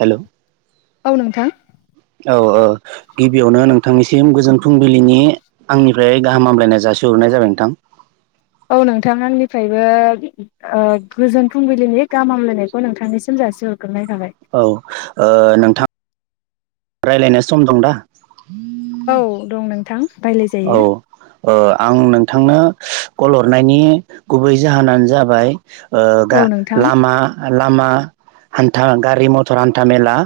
Hello औ नोंथां औ ओ गिबियावनो नोंथांनिसिम गोजोन फुंबिलिनि आंनिफ्राय गाहाम हामलायनाय जासिहरनाय जाबाय नोंथां औ नोंथां आंनिफ्रायबो ओ गोजोन फुंबिलिनि गाहामलायनायखौ नोंथांनिसिम जासिहर औ ओ नोंथां । रायलायनाय सम दं दा? औ दं नोंथां औ रायलायजायो ओ आं नों थांनो कल हरनायनि गुबै जाहोनानो जाबाय- ओ औ गा नोंथां लामा लामा हान्था गारि मथर हान्था मेला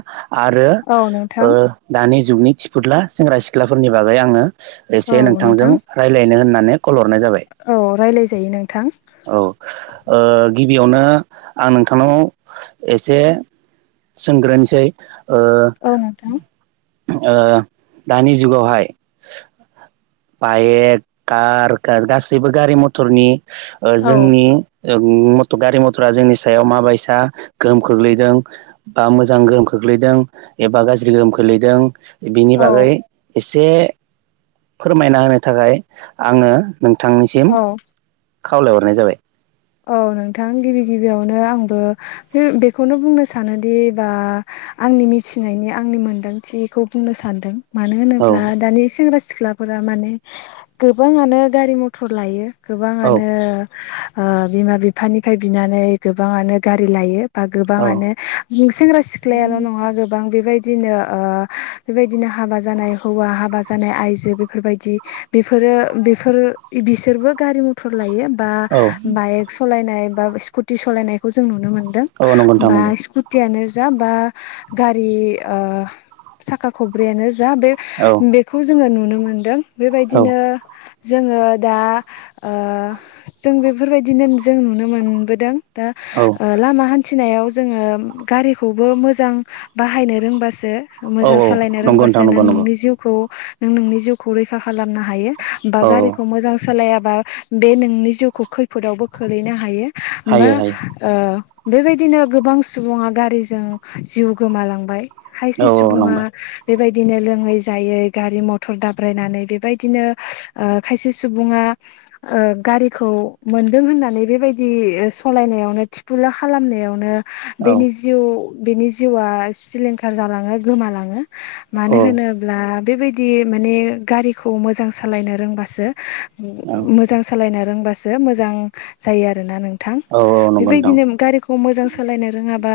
आरो औ ओ नोंथां दानि जुगनि थिफुला सेंग्रा सिख्लाफोरनि बागै आङो औ एसे नोंथांजों नोंथां रायज्लायनो होननानै खल हरनाय जाबाय जायो नोंथां। औ ओ गिबियावनो आं नोंथांनाव एसे सोंग्रोनोसै ओ औ नोंथां ओ दानि जुगावहाय बाइक कार गासैबो गारि मथरनि ओ औ जोंनि ओं गारि मथरा जोंनि सायाव माबायसा गोहोम खोख्लैदों बा मोजां गोहोम खोख खख्लैदों एबा गाज्रि गोहोम खोलैदों बिनि औ बागै एसे फोरमायना होनो थाखाय आङो नोंथांनिसिम औ खावलायहरनाय जाबाय। औ नोंथां गिबि गिबियावनो आंबो बेखौनो बुंनो सानोदि बा आंनि मिथिनायनि आंनि मोनदांथिखौ बुंनो सानदों। मानो औ होनोब्ला दानि सेंग्रा सिख्लाफोरा माने गोबाङानो गारि मथर लायो। औ गोबाङानो ओ बिमा बिफानिफ्राय बिनानै गोबाङानो गारि लायो। बा औ गोबाङानो सेंग्रा सिख्लायाल' नङा गोबां बेबाय दिनो ओ बेबायदिनो हाबा जानाय हौवा हाबा जानाय आयजो बेफोरबायदि बेफोर ओ बेफोर बिसोरबो गारि मथर लायो बा औ बाइक सलायनाय बा स्कुटि सलायनायखौ जों नुनो मोनो दों औ नंगौ नोंथां बा नंगौ स्कुटियानो दा होमबा गारि ओ साखा खब्रैआनो। दा बे औ बेखौ जोङो नुनो मोनदों औ बेबायदिनो। जोङो दा ओ‌ जों बेफोरबायदिनो जों नुनो मोनबोदों। दा औ ओ लामा हान्थि फिनायाव जोङो गारिखौबो मोजां बाहायनो रोंबासो औ मोजां सालायनो नंगौ नोंथां रोंबासो नों नंगौ नंगौ नोंनि जिउखौ नों नोंनि जिउखौ रैखा खालामनो हायो बा औ औ गारिखौ मोजां सालाय बा बे नोंनि जिउखौ खैफोदावबो खोलैनो हायो बा हायो हायो ओ बेबायदिनो गोबां सुबुङा गारिजों जिउ गोमालांबाय। औ खायसे औ सुबुङा नंबाय बेबायदिनो लोङै जायै गारि मथर दाब्रायनानै बेबायदिनो खायसे ओ सुबुङा ओ गारिखौ मोनदों होननानै बेबायदि ओ सालायनायावनो थिफुला खालामनायावनो औ बेनि जिउ बेनि जिउआ सिलिंखार जालाङो गोमालाङो। मानो औ होनोब्ला बेबायदि दि माने गारिखौ मोजां सालायनो रोंबासो औ मोजां सालायनो रोंबासो। मोजां जायो आरो ना नोंथां औ नंगौ नोंथां बेबादिनो गारिखौ मोजां सालायनो रोङा बा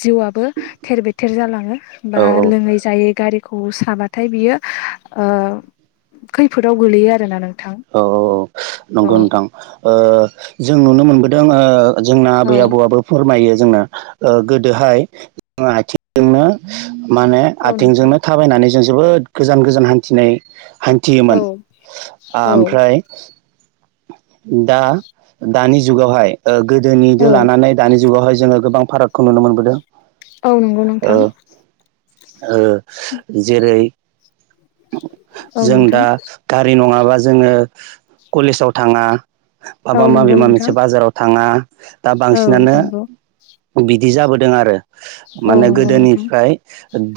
जिउआबो थेर बेथेर जालाङो औ बा औ लोङै जायै गारि खौ साबाथाय बियो ओ‌ खैफोदाव गोलैयो आरोना नों। औ औ औ नंगौ नोंथां ओ जों नुनो मोनबोदों ओ जोंना औ आबै आबौआबो फोरमायो। जोंना ओ गोदोहाय जोङो आथिंजोंनो माने औ नोंथां आथिंजोंनो थाबायनानै जों जोबोद गोजान गोजान हान्थिनाय औ हान्थियोमोन आ औ ओमफ्राय दा दानि जुगावहाय ओ गोदोनिदो औ लानानै दानि जुगावहाय जोङो गोबां फारागखौ नुनो मोनबोदों। औ नंगौ ओ नोंथां। ओ जेरै औ जों नोंथां दा गारि नङाबा जोङो कलेजाव थाङा। औ माबा माबे नंगौ मा मोनसे नोंथां बाजाराव थाङा दा औ बांसिनानो नंगौ बिदि जाबोदों आरो औ माने नंगौ नोंथां गोदोनिफ्राय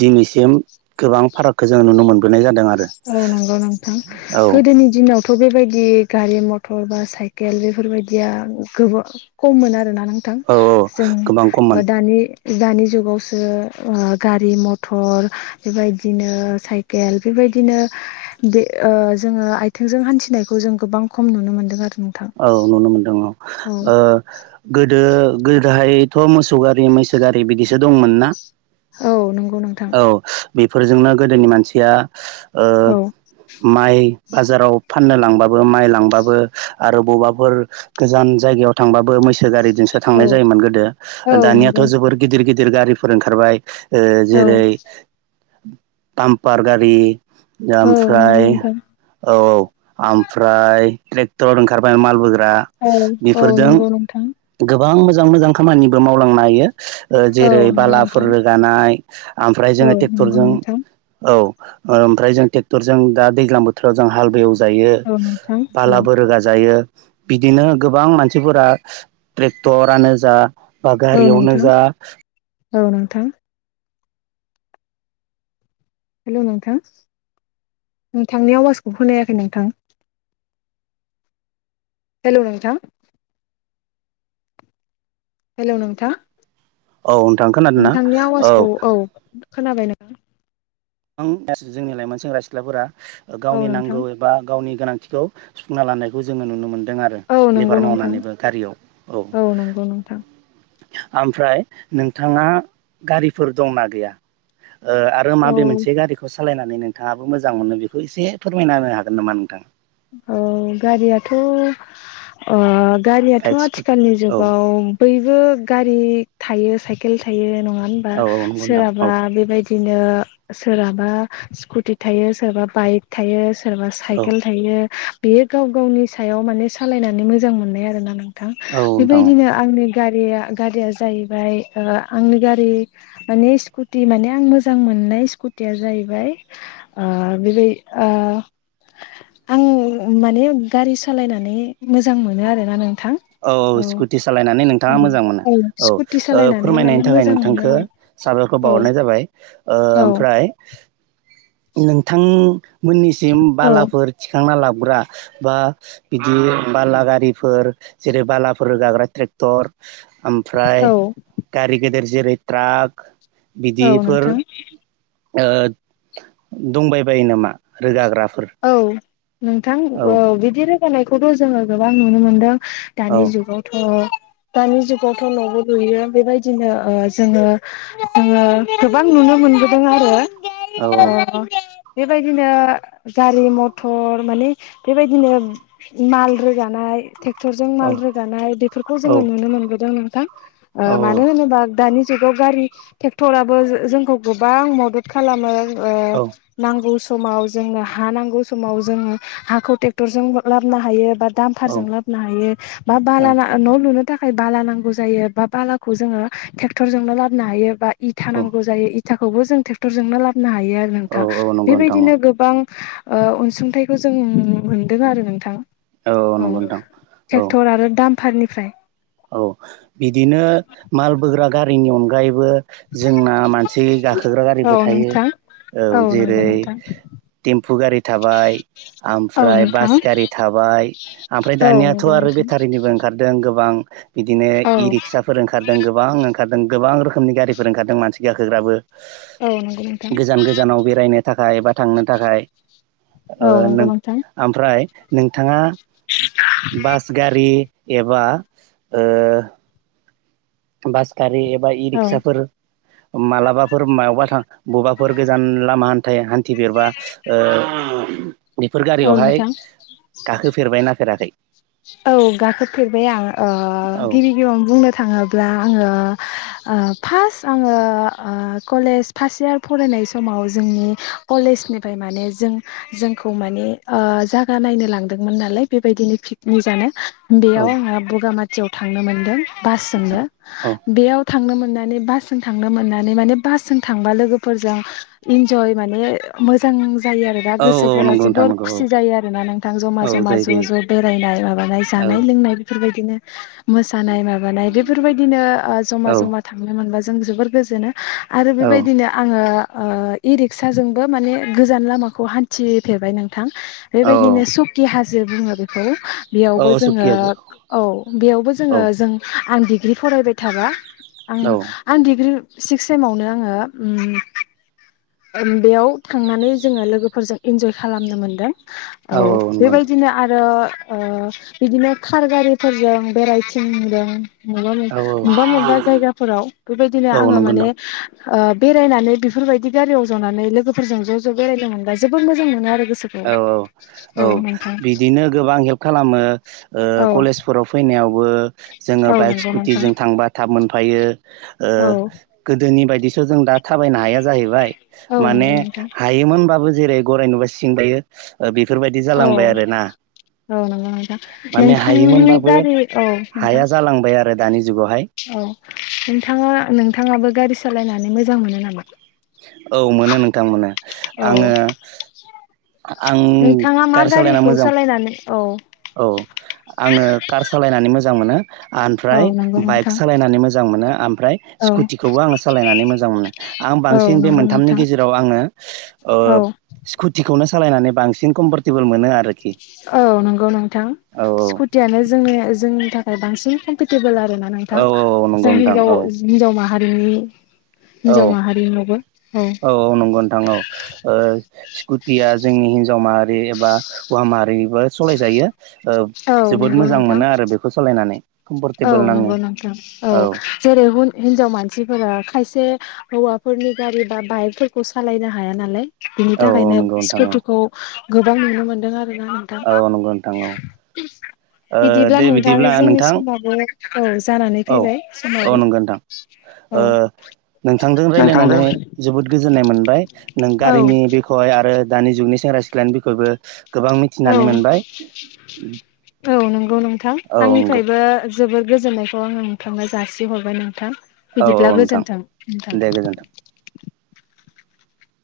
दिनैसिम गोबां फारागखौ जोङो नुनो मोनबोनाय जादों। आरो औ नंगौ नोंथां औ गोदोनि दिनाव थ' बेबायदि गारि मथर बा साइकेल बेफोरबायदिया गोब खम मोन आरोना। नोंथां औ जों गोबां खममोन ओ दानि दानि जुगावसो ओ गारि मथर बेबायदिनो साइकेल बेबायदि बिदिनो बे ओ जोङो आथिंजों हान्थिनायखौ जों गोबां खम नुनो मोनदों आरो। नोंथां औ नुनो मोनदों औ ओ गोदो गो गाहायैथ' मोसौ गारि मैसो गारि बिदिसो दंमोन ना? औ नंगौ नोंथां। औ बेफोरजोंनो गोदोनि मानसिया ओ‌ औ माइ बाजाराव फाननो लांबाबो माइ लांबाबो आरो बबावबाफोर गोजान जायगायाव थांबाबो मैस गारिजोंसो थांनाय औ जायोमोन गोदो ओ औ दानियाथ' नंगौ जोबोर गिदिर गिदिर गारिफोर ओंखारबाय। ओ औ जेरै बामपार गारि। दा औ नंगौ आमफ्राय नोंथां औ औ आमफ्राय टट ओंखारबाय माल बोग्रा औ औ बेफोरजों नंगौ नोंथां गो गोबां मोजां मोजां खामानिबो मावलांनो हायो। ओ औ जेरै नंगौ बालाफोर नोंथां रोगानाय ओमफ्राय औ जोङो नंगौ ट्रेक्टरजों नोंथां औ ओमफ्राय जों ट्रेक्टरजों दा दैज्लां बोथोराव जों हालबो एव जायो। औ नोंथां औ बालाब गाजायो। बिदिनो गोबां मानसिफोरा ट्रेक्टरानो जा बा औ गारियावनो नोंथां जा औ नोंथां। हेलौ नोंथां नोंथांनि आवाजखौ खोनायाखै नोंथां? हेलौ नोंथा। हेलौ नोंथा। औ नोंथां खोनादोंना नोंथांनि आवाजखौ औ खोनाबाय ना? आं गासै जोंनि लाइमोन सेंग्रा सिख्लाफोरा औ गावनि नोंथां नांगौ एबा गावनि गोनांथिखौ सुफुंना लानायखौ जोङो नुनो मोन दों आरो औ लेबार नंगौ नोंथां मावनानैबो गारियाव औ। नंगौ नोंथां ओमफ्राय नोंथाङा गारिफोर दंना गैया? ओ आरो औ माबे मोनसे गारिखौ सालायनानै नोंथाङाबो मोजां मोनो बेखौ एसे फोरमायना होनो हागोन नामा नोंथां? थ' ओ गारियाथ' बाइक स्कुटि आथिखालनि औ जुगाव बयबो गारि थायो साइकेल थायो नङा होनबा औ औ नंगौ नोंथां औ सोरहाबा बेबायदि बनो सोरहाबा स्कुटि थायो सोराबा बाइक थायो सोरबा औ साइकेल यो बेयो गाव गावनि सायाव माने सालायनानै मोजां मोननाय आरोना नों थां। औ नोंथां औ बेबायदिनो आंनि गारिया गारिया जाहैबाय ओ‌ आंनि गारि मानि स्कुटि माने आं मोजां मो ननाय स्कुटिया जाहैबाय ओ बेबाय ओ [inaudible] आं माने गारि सालायनानै मोजां मोनो आरोना नों औ औ स्कुटि सालायनानै नोंथाङा मोजां मोनो। औ स्कुटि औ सालायनानै माने फोरमायनायनि थाखाय मोजां मोनो नोंथांखो साबायखर औ बावहरनाय जाबाय। ओ औ ओमफ्राय नोंथांमोननिसिम औ बालाफोर थिखांना ला बोग्रा बा बिदि बाला गारिफोर जेरै बालाफोर रोगाग्रा ट्रेक्टर ओमफ्राय औ गारि गेदेर जेरै ट्राक औ बिदिफोर नोंथां ओ दंबाय बायो नामा रोगाग्राफोर? औ नोंथां औ अ बिदि रोगानायखौथ' जोङो गोबां नुनो मोनदों औ दानि जुगावथ' दानि जुगावथ' न'बो लुयो बेबायदिनो ओ जोङो जोङो गोबां नु नो मोनबोदों औ आरो बेबायदिनो गारि मटर माने बेबायदिनो माल रोगानाय ट्रेक्टरजों औ माल रोगानाय बेफोरखौ औ जोङो नुनो मोनबोदों नोंथां। औ ओ मानो होनोबा दानि जुगाव गारि टेक्टराबो जो-जोंखौ गोबां मदद खालामो। ओ औ नांगौ समाव जोंनो हा नांगौ समाव जोङो हाखौ ट्रेक्टरजों लाबनो हायो बा दामफारजों लाबोनो हायो। बा औ बाला न' लुनो थाखाय बाला नांगौ जायो बा बालाखौ जोङो टेक्टरजोंनो लाबोनो हायो बा इथा औ नांगौ जायो इथाखौबो जों ट्रेक्टरजोंनो लाबोनो हायो आरो औ नोंथां। औ नंगौ नोंथां औ बेबायदिनो गोबां ओ अनसुंथाइखौ जों मोनदों आरो नोंथां। औ नंगौ नोंथां औ टेक्टर आरो दामफारनिफ्राय। औ बिदिनो माल बोग्रा गारिनि अनगायैबो जोंना मानसि गाखोग्रा औ गारिबो थायो। नोंथां औ नंगौ जेरै नोंथां टेम्फु गारि थाबाय औ ओमफ्राय नंगौ बास नोंथां गारि थाबाय ओमफ्राय औ दानियाथ' नंगौ आरो नोंथां बेटारिनिबो ओंखारदों गोबां बिदिनो औ इ रिक्साफोर ओंखारदों गोबां ओंखारदों गोबां रोखोमनि गारिफोर ओंखारदों मानसि गाखोग्राबो। नंगौ गोजान गोजानाव बेरायनो थाखाय बा थांनो थाखाय। ओ नों नोंथां ओमफ्राय नोंथाङा बास गारि एबा ओ बास गारि एबा इ औ औ रिक्साफोर मालाबाफोर मायावबा था बबेबाफोर गोजान लामा हान्थाय हान थिफेरबा ओ बेफोर गारियावहाय नोंथां गाखोफेरबाय नाफेराखै? औ गाखोफेरबाय आं ओ औ गिबि गिबियावनो बुंनो थाङोब्ला आङो ओ फास आङो ओ कलेज फास इयार फरायनाय समाव जों नि कलेजनिफाय माने जों जोंखौ माने ओ जागा नायनो लांदोंमोन नालाय बेबायदिनो फिख मुजानो बेयाव औ आङो बगामाथियाव थांनो मोनदों बासजोंनो औ बेयाव थांनो मोननानै बासजों थांनो मोननानै माने बासजों थांबा लोगोफोरजों इन्जय माने मोजां जायो आरो दा औ औ गोसोफोरा नंगौ नोंथां जोबोर नंगौ खुसि जायो आरोना नोंथां ज'मा औ औ ज'मा जायो ज' ज' [unintelligible] नाय माबानाय जानाय जायो लोंनाय बेफोरबायदिनो मोसानाय माबानाय बेफोरबायदिनो औ जमा जमा थांनो मोनब्लाा जों जोबोर गोजोनो। आरो औ बेबायदिनो आङो ओ इ रिक्साजोंबो माने गोजान लामाखौ हान्थिफेरबाय नों थां औ बेबायदिनो शकि हाजो बुङो बेखौ बेयावबो औ जोङो सुखिया औ बेयावबो जोङो औ जों आं डिग्रि फरायबाय थाबा आं औ आं डिग्रि सिक्स सेमावनो आङो उम उह बेयाव थांनानै जोङो लोगोफोरजों इन्जय खालामनो मोनदों। औ बेबायदिनो आरो ओ बिदिनो कार गारिफोरजों बेरायथिंदों मबेबाबा औ मबेबा मबेबा औ जायगाफोराव बेबायदिनो औ आङो नंगौ माने नोंथां ओ बेरायनानै बेफोरबायदि गारियाव जावनानै लोगोफोरजों ज' ज' बेरायदों मोनबा जोबोद मोजां मोनो आरो गोसोखौ औ औ औ बिदिनो गोबां हेल्प खालामो ओ औ कलेजफोराव फैनो नायावबो औ जोङो बाइक नंगौ नोंथां स्कुटिजों थांबा थाब मोनफायो ओ औ गोदोनि बायदिसो जों दा थाबायनो हाया जाहैबाय औ माने नंगौ नोंथां हायोमोनबाबो जेरै गराय नुबा सिं बायो ओ बेफोरबायदि औ जालांबाय आरो ना। औ नंगौ नोंथां [inaudible] माने नोंथांनि हायोमोनबाबो गारि औ नोंथां हाया जालांबाय आरो दानि ज जुगावहाय। औ नोंथाङा नोंथाङाबो गारि सालायनानै मोजां मोनो नामा? औ मोनो नोंथां मोनो आङो आं नोंथाङा मा गार सालायना गारिखौ मोजां सालायनानै औ औ आङो कार सालायनानै मोजां मोनो। औ आनफ्राय नंगौ बाइक नोंथां सालायनानै मोजां मोनो आमफ्राय स्कुटिखौबो आङो सालायनानै मोजां मोनो। आं औ बांसिन बे नंगौ मोनथामनि नोंथां गेजेराव आङो ओ स्कुटिखौनो सा सालायनानै बांसिन कम्फरटेबोल मोनो आरोखि। औ नंगौ नोंथां औ स्कुटियानो जोंनि जोंनि थाखाय बांसिन कमफिटेबोल आरो गोना औ नोंथां औ औ नंगौ जों नोंथां हिजाव औ हिनजाव माहारिनि औ हिनजाव माहारिनियावबो औ औ नंगौ नोंथां औ ओ स्कुटिया जोंनि हिनजाव माहारि एबा हौवा माहारिबो सलायजायो। ओ औ जोबोद नंगौ मोजां नोंथां मोनो आरो बेखौ सालायनानै। औ कमफरटेबोल नाङो नोंगौ नोंथौ औ जेरै हुन हिनजाव मानसिफोरा खायसे बे हौवाफोरनि गारि बा बाइकफोरखौ सालायनो हाया नालाय बिनि औ औ थाखायनो नंगौ नोंथां औ स्कुटिखौ गोबां नुनो मोनदों औ नंगौ नोंथां औ आ [unintelligible] ओ बिदिब्ला दे नोंथां जोंनि नोंथां सि समावबो औ जानानै औ फैबाय समावो नंगौ नोंथां ओ नोंथांजों रायलायनानै जोबोद गोजोननाय मोनबाय नों औ गारिनि बेखौहाय आरो दानि जुगनि सेंग्रा सिख्लानि बिखयबो गोबां औ मिथिनानै मोनबाय [inaudible] औ नंगौ नोंथां औ नंगौ आंनिफ्रायबो जोबोर गोजोननायखौ आङो नोंथांनो जासिहरबाय नोंथां। औ औ बिदिब्ला नोंथां गोजोनथों नोंथां। दे गोजोन्थों